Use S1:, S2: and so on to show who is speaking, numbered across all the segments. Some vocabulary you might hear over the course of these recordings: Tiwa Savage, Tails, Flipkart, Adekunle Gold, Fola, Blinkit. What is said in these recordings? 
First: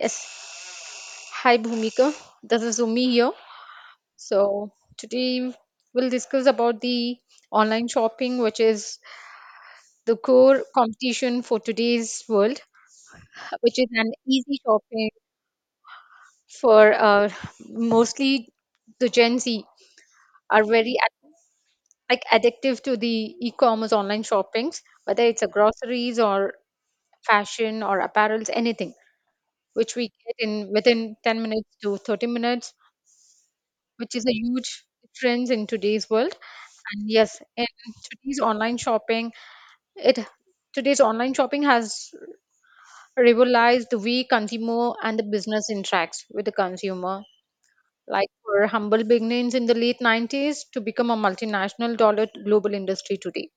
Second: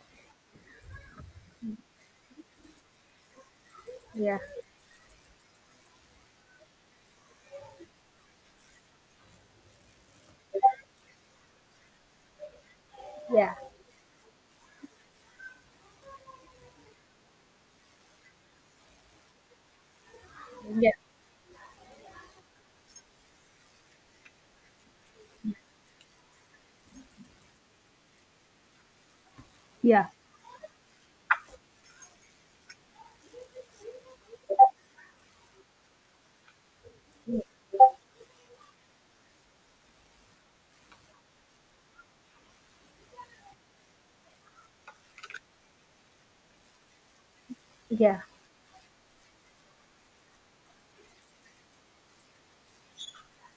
S1: Yes, hi Bhumika. This is Umi here.
S2: Yeah,
S1: So today we'll discuss about the online shopping, which is the core competition for today's world,
S2: yeah,
S1: which is an easy shopping for mostly the Gen Z are
S2: yeah,
S1: like addictive to the e-commerce online shoppings, whether it's a groceries or fashion or apparels, anything which
S2: yeah,
S1: we get in within 10 minutes to 30 minutes, which is a huge difference in today's world. And yes, in today's online shopping, it today's online shopping has revolutionized the way consumer and the business interacts with the consumer.
S2: yeah,
S1: Like for humble beginnings in the late 90s to become a multinational dollar global industry today.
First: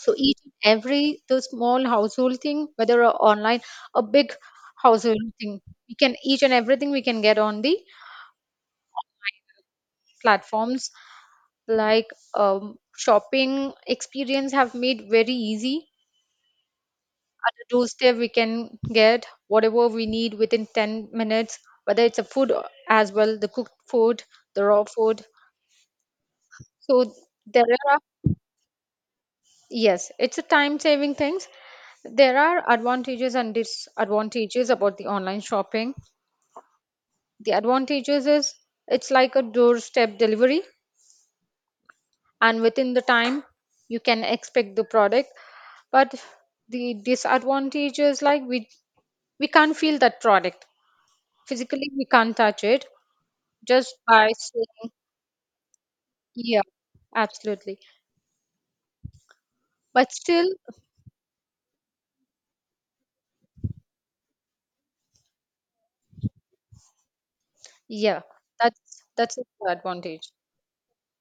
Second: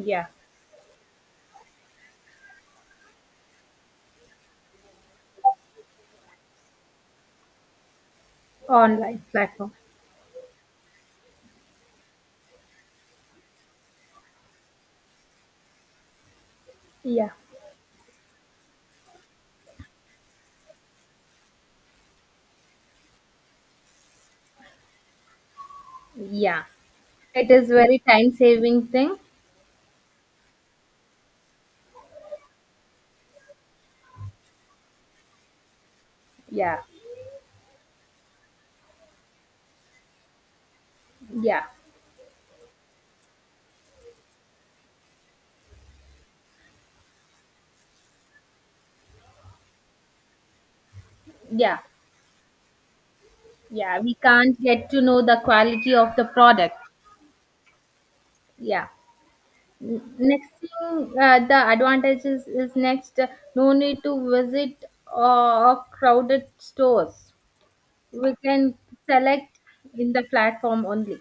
S1: So each and every the small household thing, whether a online, a big household thing, we can each and everything we can get on the
S2: online platform.
S1: platforms like shopping experience have made very easy,
S2: Yeah.
S1: at a doorstep we can get whatever we need within 10 minutes, whether it's as well the cooked food, the raw food.
S2: Yeah.
S1: So
S2: It
S1: there
S2: is
S1: are
S2: very time saving thing.
S1: yes, it's a time saving things. There are advantages and disadvantages about the online shopping.
S2: Yeah.
S1: The advantages is it's like a doorstep delivery
S2: Yeah,
S1: and within the time you can expect the product. But the disadvantage is like we can't feel that product,
S2: yeah,
S1: physically we can't touch it, just
S2: yeah. We
S1: by
S2: can't get
S1: saying.
S2: to know the quality of the
S1: Yeah,
S2: product.
S1: absolutely.
S2: Yeah.
S1: But still,
S2: Next thing, the advantages is next. No need to visit crowded stores.
S1: yeah,
S2: We can
S1: that's the
S2: select in the
S1: advantage.
S2: platform only.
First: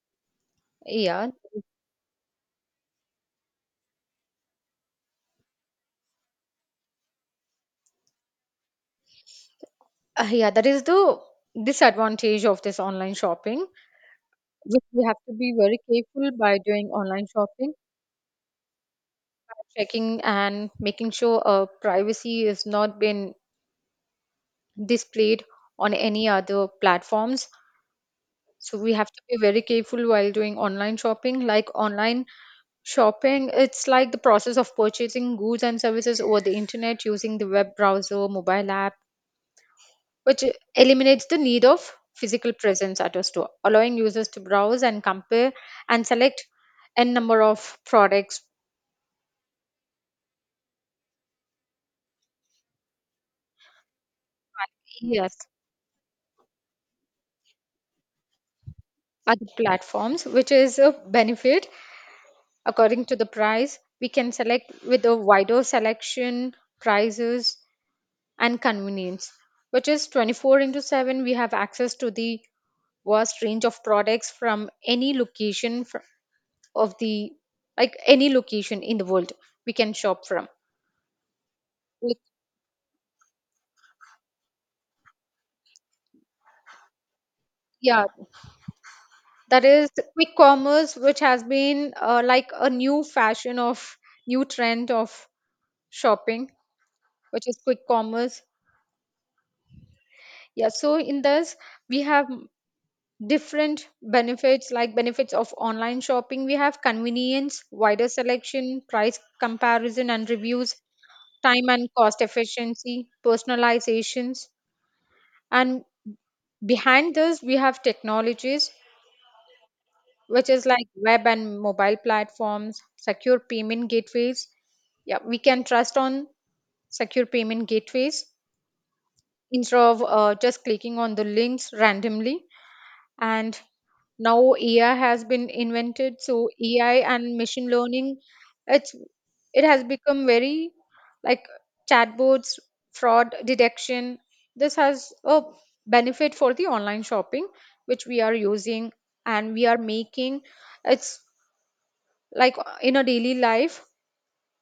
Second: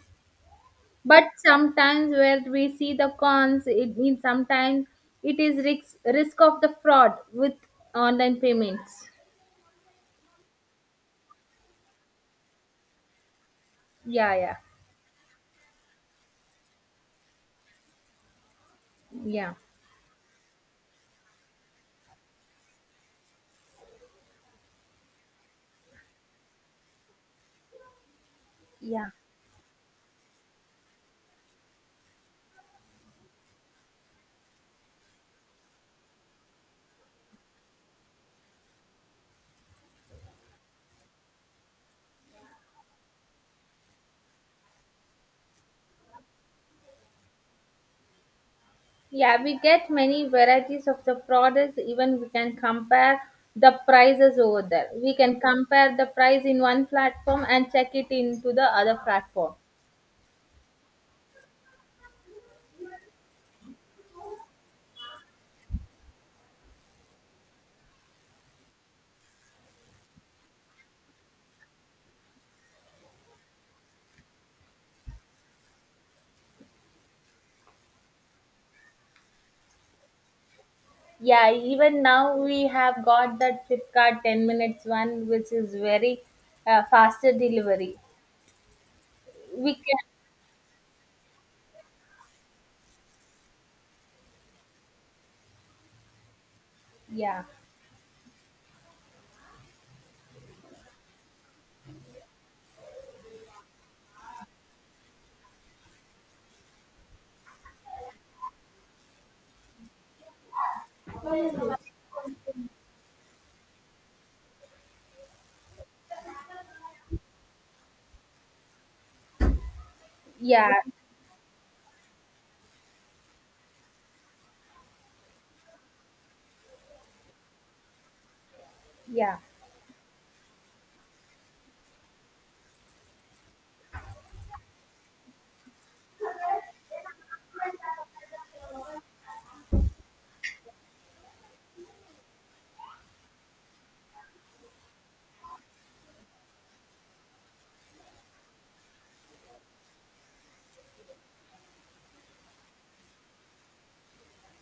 S2: But
S1: Yeah.
S2: sometimes where we see the cons, it means sometimes it is risk of the fraud with online payments.
S1: Yeah, that is the disadvantage of this online shopping,
S2: Yeah, yeah,
S1: which we have to be very careful by doing online shopping,
S2: yeah.
S1: by checking and making sure our privacy is not been displayed on any other platforms. So we have
S2: Yeah.
S1: to be very careful while doing online shopping. Like online shopping, it's like the process of purchasing goods and services over the internet using the web browser, mobile app, which eliminates the need of physical presence at a store, allowing users to browse and compare and select n number of products.
S2: Yeah, we get many varieties of the products, even we can compare the prices over there. We
S1: Yes,
S2: can compare the price in one platform and check it into the other
S1: other
S2: platform.
S1: platforms, which is a benefit. According to the price, we can select with a wider selection, prices, and convenience, which is 24 into 7. We have access to the vast range of products from any of the like any location in the world we can shop from.
S2: Yeah, even
S1: Like,
S2: now we have got that Flipkart 10 minutes one, which is very faster delivery.
S1: yeah, that
S2: We
S1: is
S2: can,
S1: quick commerce, which has been like a new fashion of new trend of shopping,
S2: yeah,
S1: which is quick commerce. Yeah, so in this, we have different benefits, like benefits of online shopping we have convenience, wider selection, price comparison and reviews, time and cost efficiency, personalizations, and behind this we have technologies which is
S2: yeah,
S1: like web and mobile platforms, secure payment gateways. Yeah, we can trust on secure payment gateways
S2: yeah,
S1: instead of just clicking on the links randomly. And now AI has been invented, so AI and machine learning, it's it has become very like chatbots, fraud detection. This has a benefit for the online shopping which we are using, and we are making it's like in a daily life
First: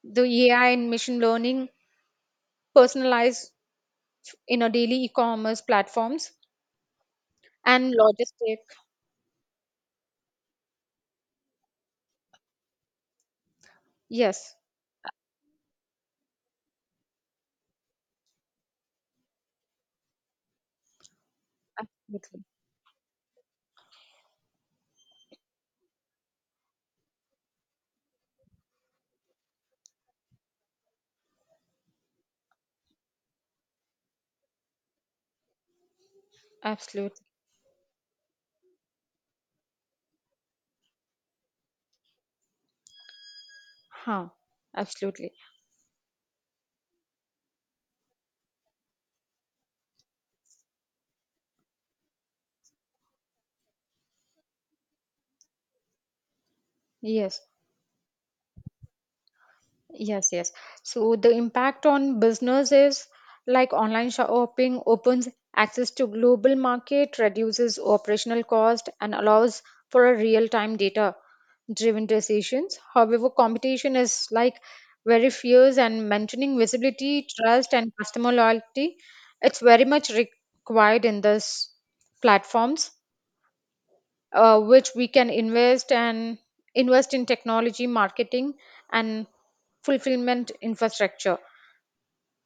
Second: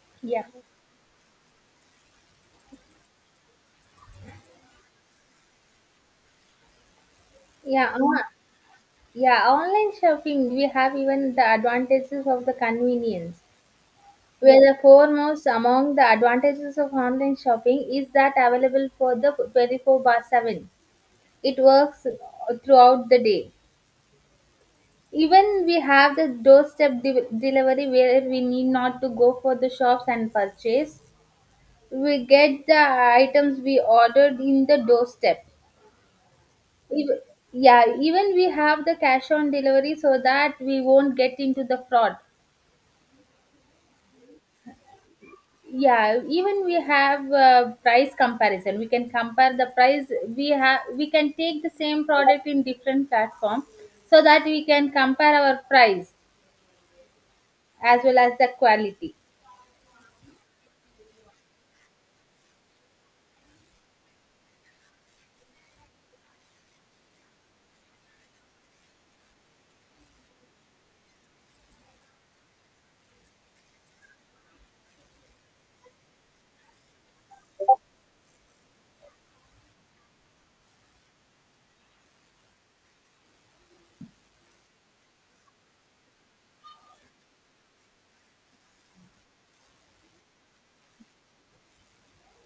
S1: the
S2: yeah,
S1: AI and machine learning personalized in a daily e-commerce platforms and
S2: yeah,
S1: logistic.
S2: yeah. Online shopping, we have even the advantages of the convenience.
S1: Yes,
S2: Where the foremost among the advantages of online shopping is that available for the 24 by 7. It works
S1: absolutely,
S2: throughout the day. Even we have the doorstep delivery, where we need not to go for the shops and purchase. We get the items we ordered in the doorstep. Even,
S1: absolutely.
S2: yeah, even we have the cash on delivery so that we won't get into the fraud.
S1: Huh, absolutely.
S2: Yeah, even we have price comparison. We can compare the price. We can take the same product in different platform so that we can compare our price
S1: Yes,
S2: as well as the quality.
S1: yes, yes. So the impact on business is like online shopping opens access to global market, reduces operational cost, and allows for a real-time data driven decisions. However, competition is like very fierce and maintaining visibility, trust, and customer loyalty, it's very much required in this platforms, which we can invest and invest in technology marketing and fulfillment infrastructure,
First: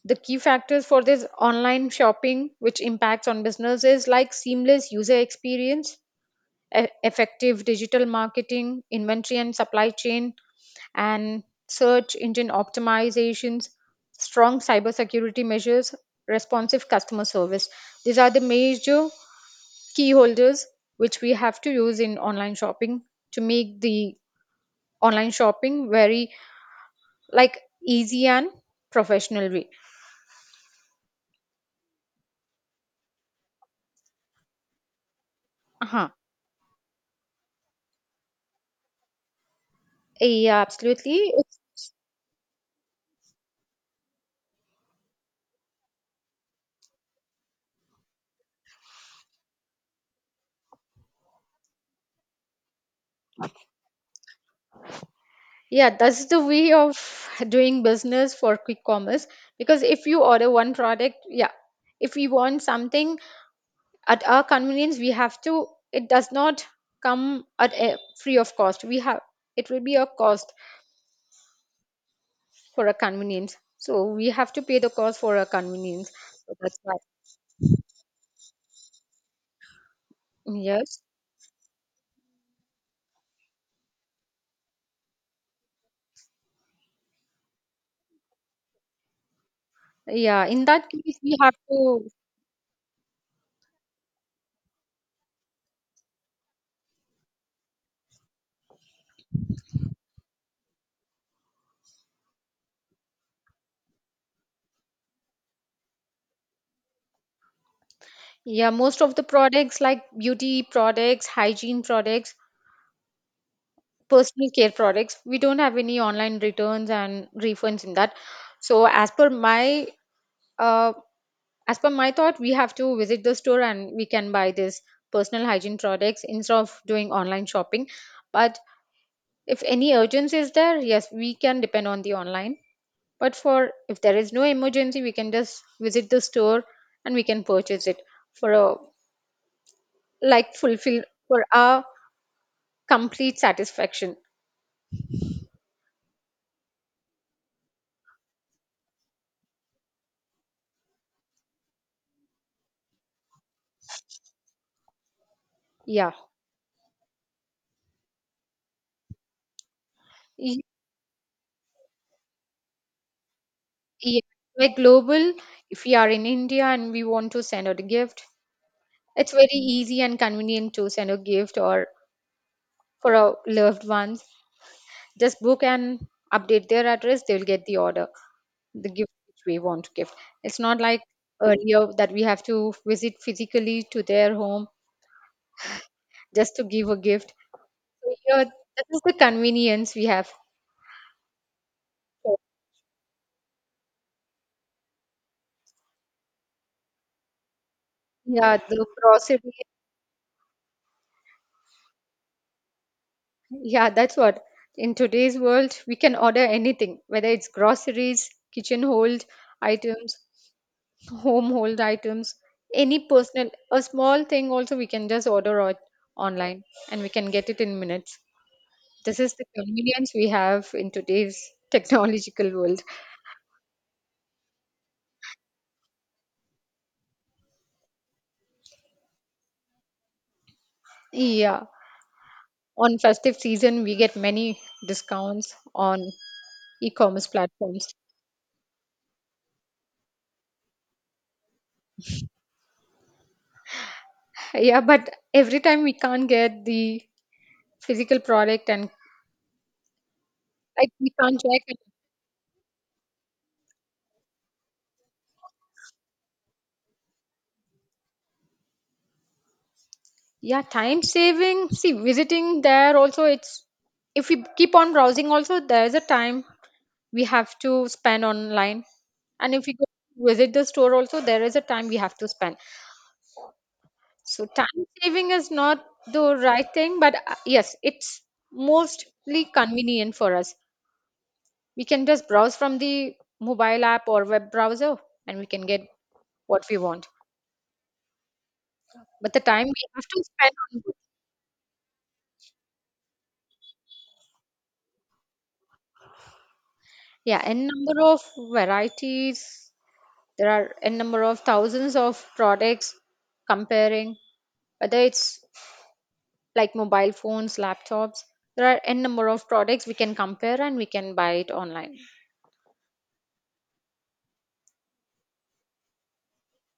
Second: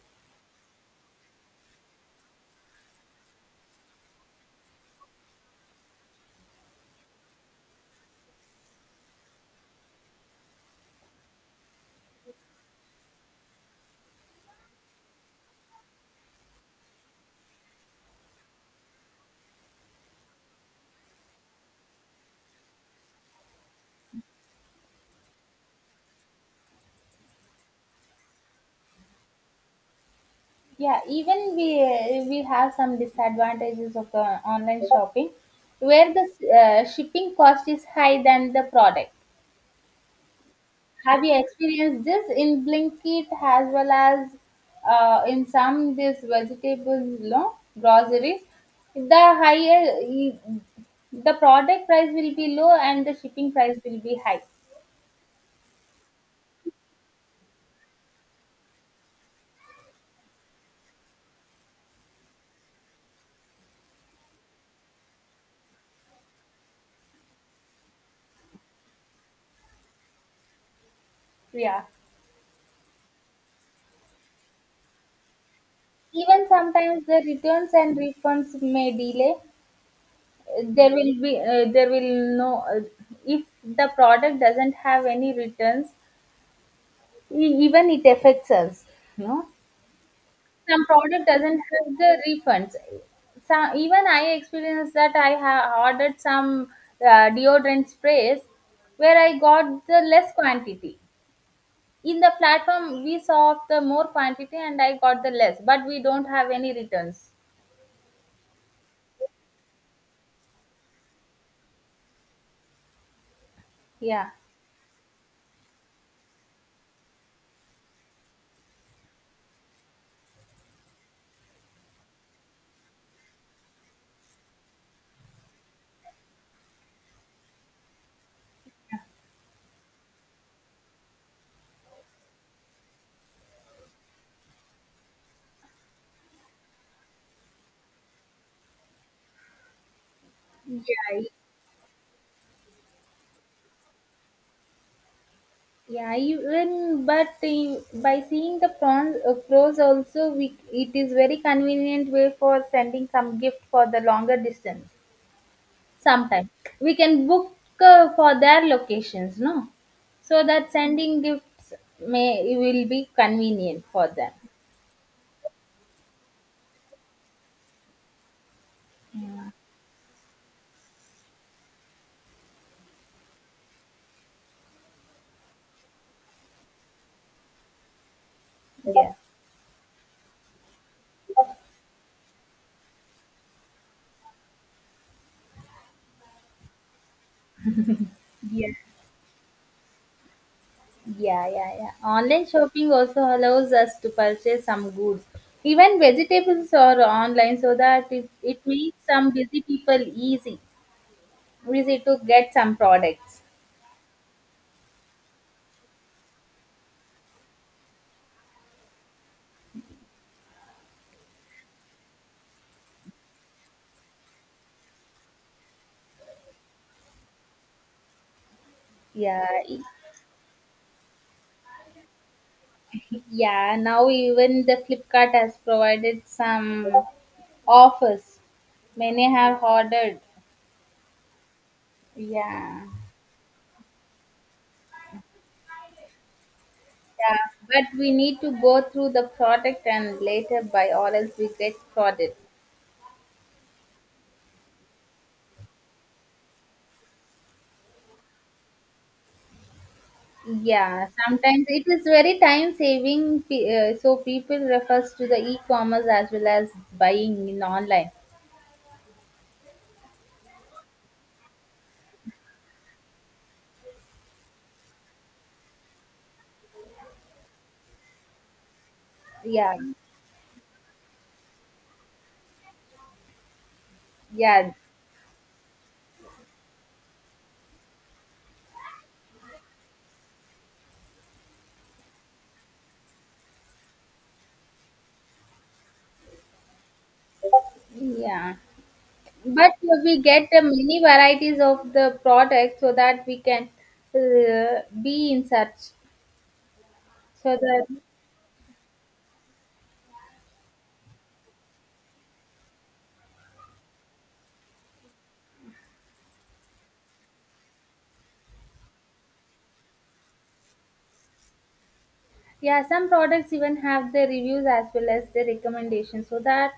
S1: the key factors for this online shopping which impacts on businesses, like seamless user experience, effective digital marketing, inventory and supply chain, and search engine optimizations, strong cybersecurity measures, responsive customer service. These are the major key holders which we have to use in online shopping to make the online shopping very like easy and professional way.
S2: Yeah, even we have some disadvantages of the online shopping,
S1: Uh-huh.
S2: where the shipping cost is high than the product.
S1: Yeah, absolutely.
S2: Have you experienced this in Blinkit as well as in some this vegetable, no, groceries? The higher e, the product price will be low and the shipping price will be high.
S1: Yeah, that's the way of doing business for quick commerce, because if you order one product, yeah, if we want something at our convenience, we have to, it does not come at a free of cost, we have, it will be a cost
S2: Yeah.
S1: for a convenience. So we have to pay the cost for a convenience.
S2: Even
S1: So that's why,
S2: sometimes the returns and refunds may delay. There
S1: yes,
S2: will be there will no if the product doesn't have any returns, even it affects us. No.
S1: yeah, in
S2: Some
S1: that case
S2: product
S1: we have
S2: doesn't have
S1: to.
S2: the refunds. Some, even I experienced that. I have ordered some deodorant sprays where I got the less quantity. In the platform we saw of the more quantity and I got the less, but we don't have any returns.
S1: Yeah, most of the products like beauty products, hygiene products,
S2: Yeah,
S1: personal care products, we don't have any online returns and refunds in that. So uh, as per my thought, we have to visit the store and we can buy this personal hygiene products instead of doing online shopping. But if any urgency is there, yes, we can depend on the online. But for if there is no emergency, we can just visit the store and we can purchase it for a like fulfill
S2: yeah,
S1: for our complete satisfaction.
S2: yeah, even by seeing the prawns, pros also, we, it is very convenient way for sending some gift for the longer distance.
S1: Yeah.
S2: Sometime we can book for their locations, no? So
S1: Y-
S2: that sending gifts may it will be convenient for
S1: yeah,
S2: them.
S1: we're global, if we are in India and we want to send out a gift, it's very easy and convenient to send a gift or for our loved ones, just book and update their address, they'll get the order, the gift
S2: Yeah.
S1: which we want to give. It's not like earlier that we have to visit physically to their home just to give a gift. So here
S2: Yeah.
S1: that is the convenience we have.
S2: Yeah, yeah, yeah. Online shopping also allows us to purchase some goods, even vegetables or online, so that it,
S1: Yeah,
S2: it
S1: the
S2: makes some
S1: grocery.
S2: busy people easy, easy to get some products.
S1: Yeah, that's what. In today's world, we can order anything, whether it's groceries, kitchen hold items, home hold items, any personal, a small thing also we can just order on online and we can get it in minutes. This is the
S2: Yeah,
S1: convenience we have in today's technological world.
S2: yeah, now even the Flipkart has provided some offers. Many have ordered.
S1: Yeah.
S2: Yeah.
S1: On festive season, we get many discounts on e-commerce
S2: Yeah,
S1: platforms.
S2: but we need to go through the product and later buy, or else we get frauded.
S1: Yeah, but every time we can't get the physical product and like
S2: Yeah,
S1: we can't
S2: sometimes
S1: check.
S2: it is very time saving, so people refers to the e-commerce as well as buying in online.
S1: Yeah, time saving. See, visiting there also, it's if we keep on browsing, also there's a time we have to spend online. And if we
S2: Yeah,
S1: go visit the store, also there is a time we have to spend. So, time
S2: yeah,
S1: saving is not the right thing, but yes, it's mostly convenient for us. We can just browse from the mobile app or web browser and we can get what we want.
S2: yeah.
S1: But the time
S2: But
S1: we have
S2: we
S1: to
S2: get
S1: spend
S2: the
S1: on,
S2: many varieties of the product so that we can be in search.
S1: yeah,
S2: So
S1: n
S2: that
S1: number of varieties. There are a number of thousands of products comparing, whether it's like mobile phones, laptops. There are a number of products we can compare and we can buy it online.
S2: yeah, some products even have the reviews as well as the recommendations, so that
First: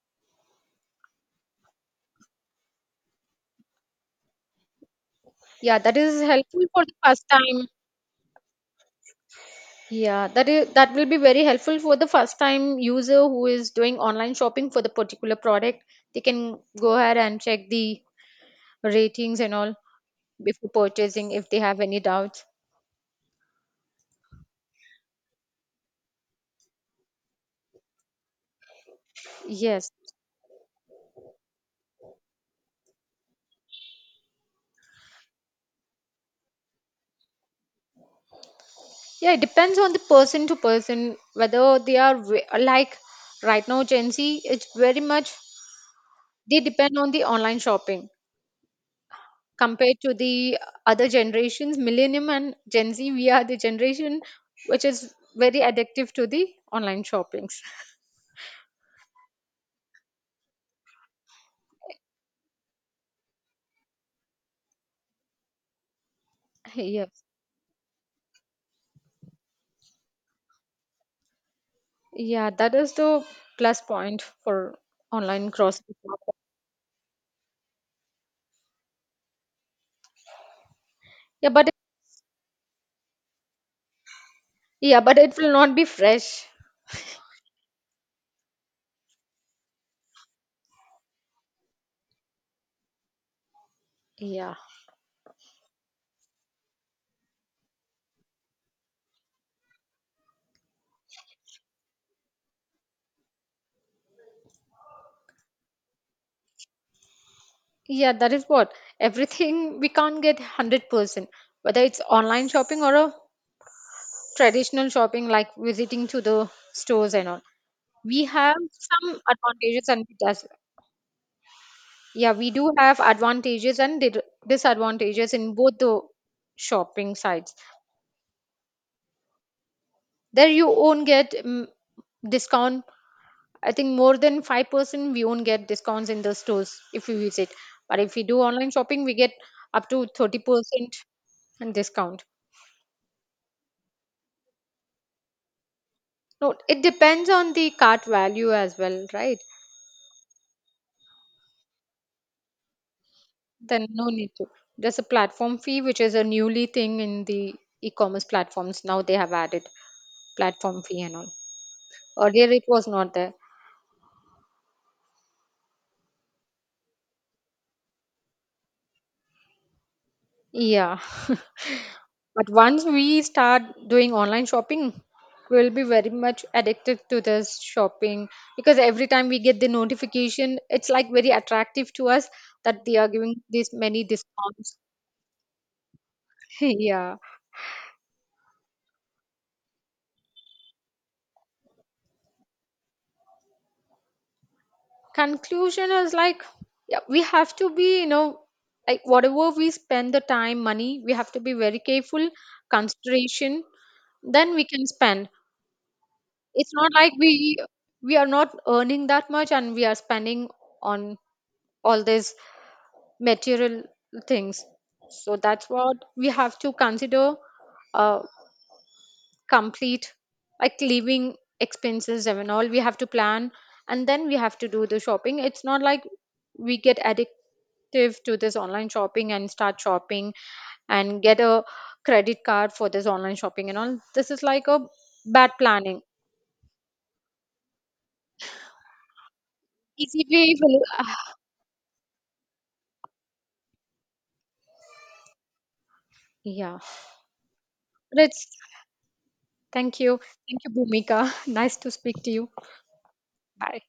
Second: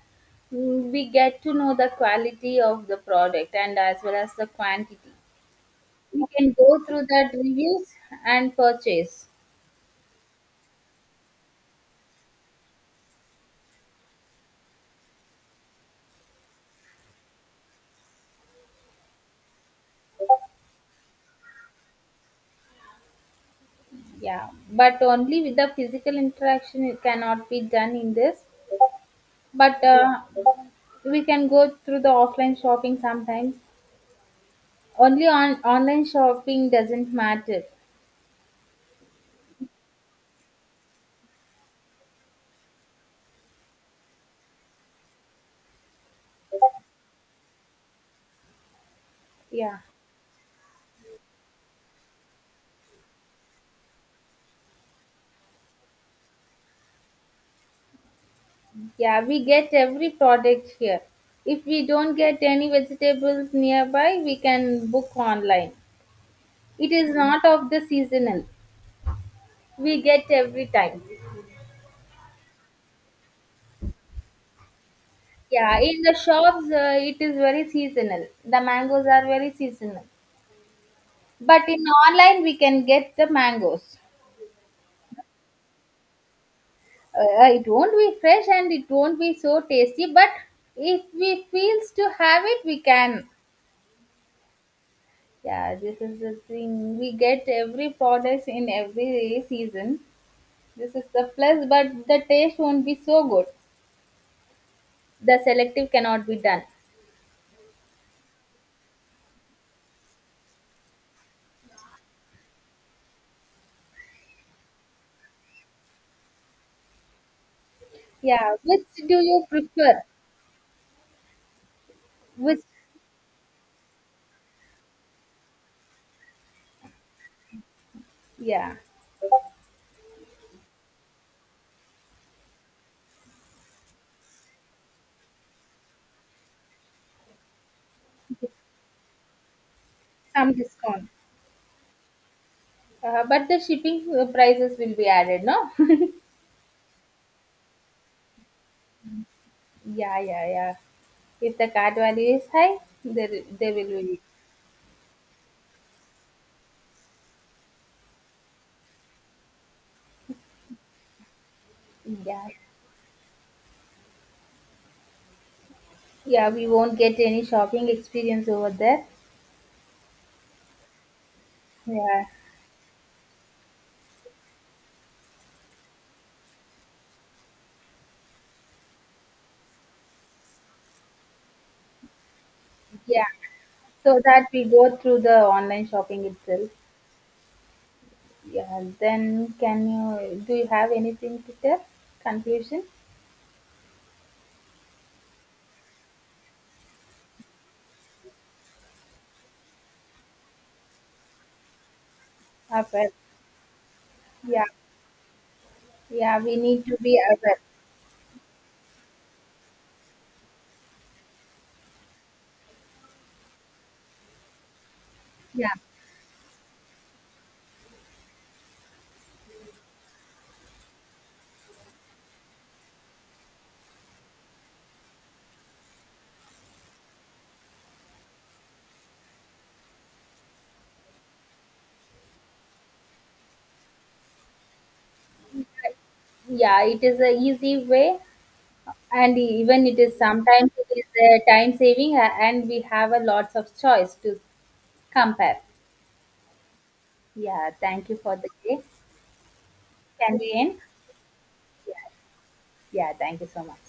S2: mm, we get to know the quality of the product and as well as the quantity.
S1: Yeah, that is
S2: We can
S1: helpful
S2: go
S1: for the
S2: through
S1: first
S2: that
S1: time.
S2: reviews and purchase.
S1: Yeah, that is that will be very helpful for the first time user who is doing online shopping for the particular product. They can go ahead and check the ratings and all before purchasing if they have any doubts.
S2: Yeah, but only with the physical interaction it cannot be done in this. But
S1: Yes.
S2: we can go through the offline shopping sometimes, only on online shopping doesn't matter.
S1: Yeah, it depends on the person to person whether they are like right now Gen Z. It's very much they depend on the online shopping
S2: Yeah,
S1: compared to the other generations. Millennium and Gen Z, we are the generation which is very addictive to the online shoppings.
S2: yeah, we get every product here. If we don't get any vegetables nearby, we can book online. It is
S1: Yes,
S2: not of the seasonal, we get every time.
S1: yeah, that is the plus point for online
S2: Yeah,
S1: grocery
S2: in the
S1: shopping.
S2: shops, it is very seasonal, the mangoes are very seasonal,
S1: Yeah,
S2: but in online we can get the mangoes.
S1: yeah, but it will not be fresh.
S2: It won't be fresh and it won't be so tasty, but if we feels to have it, we can.
S1: Yeah.
S2: Yeah, this is the thing. We get every product in every season. This is the plus, but the taste won't be so good. The selective cannot be done.
S1: Yeah, that is what, everything we can't get 100%, whether it's online shopping or a traditional shopping like visiting to the stores and all. We
S2: Yeah,
S1: have
S2: which
S1: some
S2: do you
S1: advantages
S2: prefer?
S1: and yeah, we
S2: Which,
S1: do have advantages and disadvantages in both the shopping sites.
S2: yeah,
S1: There you won't get discount. I think more than 5% we won't get discounts in the stores if we visit. But if we do online shopping, we get up to
S2: some
S1: 30%
S2: discount.
S1: and discount.
S2: But the shipping prices will be added, no?
S1: No, it depends on the cart value as well, right?
S2: Yeah, yeah, yeah. If the card value is high, there there
S1: Then
S2: will
S1: no
S2: be.
S1: need to. There's a platform fee, which is a newly thing in the e-commerce platforms. Now they have added platform fee and all.
S2: Yeah,
S1: Earlier it was not there.
S2: yeah. We won't get any shopping experience over there.
S1: Yeah.
S2: Yeah,
S1: But once we start doing online shopping, we'll be very much addicted to this shopping, because every time we get the notification, it's like very attractive to us that they are
S2: yeah.
S1: giving this many
S2: So that we
S1: discounts.
S2: go through the online shopping itself.
S1: Yeah.
S2: Yeah. Then can you do you have anything to tell? Conclusion?
S1: Conclusion is like, yeah, we have to be like, whatever we spend the time money, we have to be very careful,
S2: Aware.
S1: consideration, then we
S2: Yeah.
S1: can spend.
S2: Yeah. We
S1: It's
S2: need
S1: not
S2: to
S1: like
S2: be
S1: we
S2: aware.
S1: we are not earning that much and we are spending on all these material things, so that's
S2: Yeah.
S1: what we have to consider, uh complete like living expenses and all we have to plan, and then we have to do the shopping. It's not like we get addicted, active to this online shopping and start shopping and get a credit card for this online shopping and all, this is like a bad planning.
S2: Yeah. It is a easy way, and even it is
S1: Easy way
S2: sometimes
S1: will,
S2: it is
S1: ah,
S2: a time saving, and we have a lots of choice to compare.
S1: yeah,
S2: Yeah. Thank you for
S1: let's,
S2: the day.
S1: thank you,
S2: Can we
S1: thank you
S2: end?
S1: Bhumika nice to
S2: Yeah.
S1: speak to you.
S2: Yeah. Thank you so
S1: Bye.
S2: much.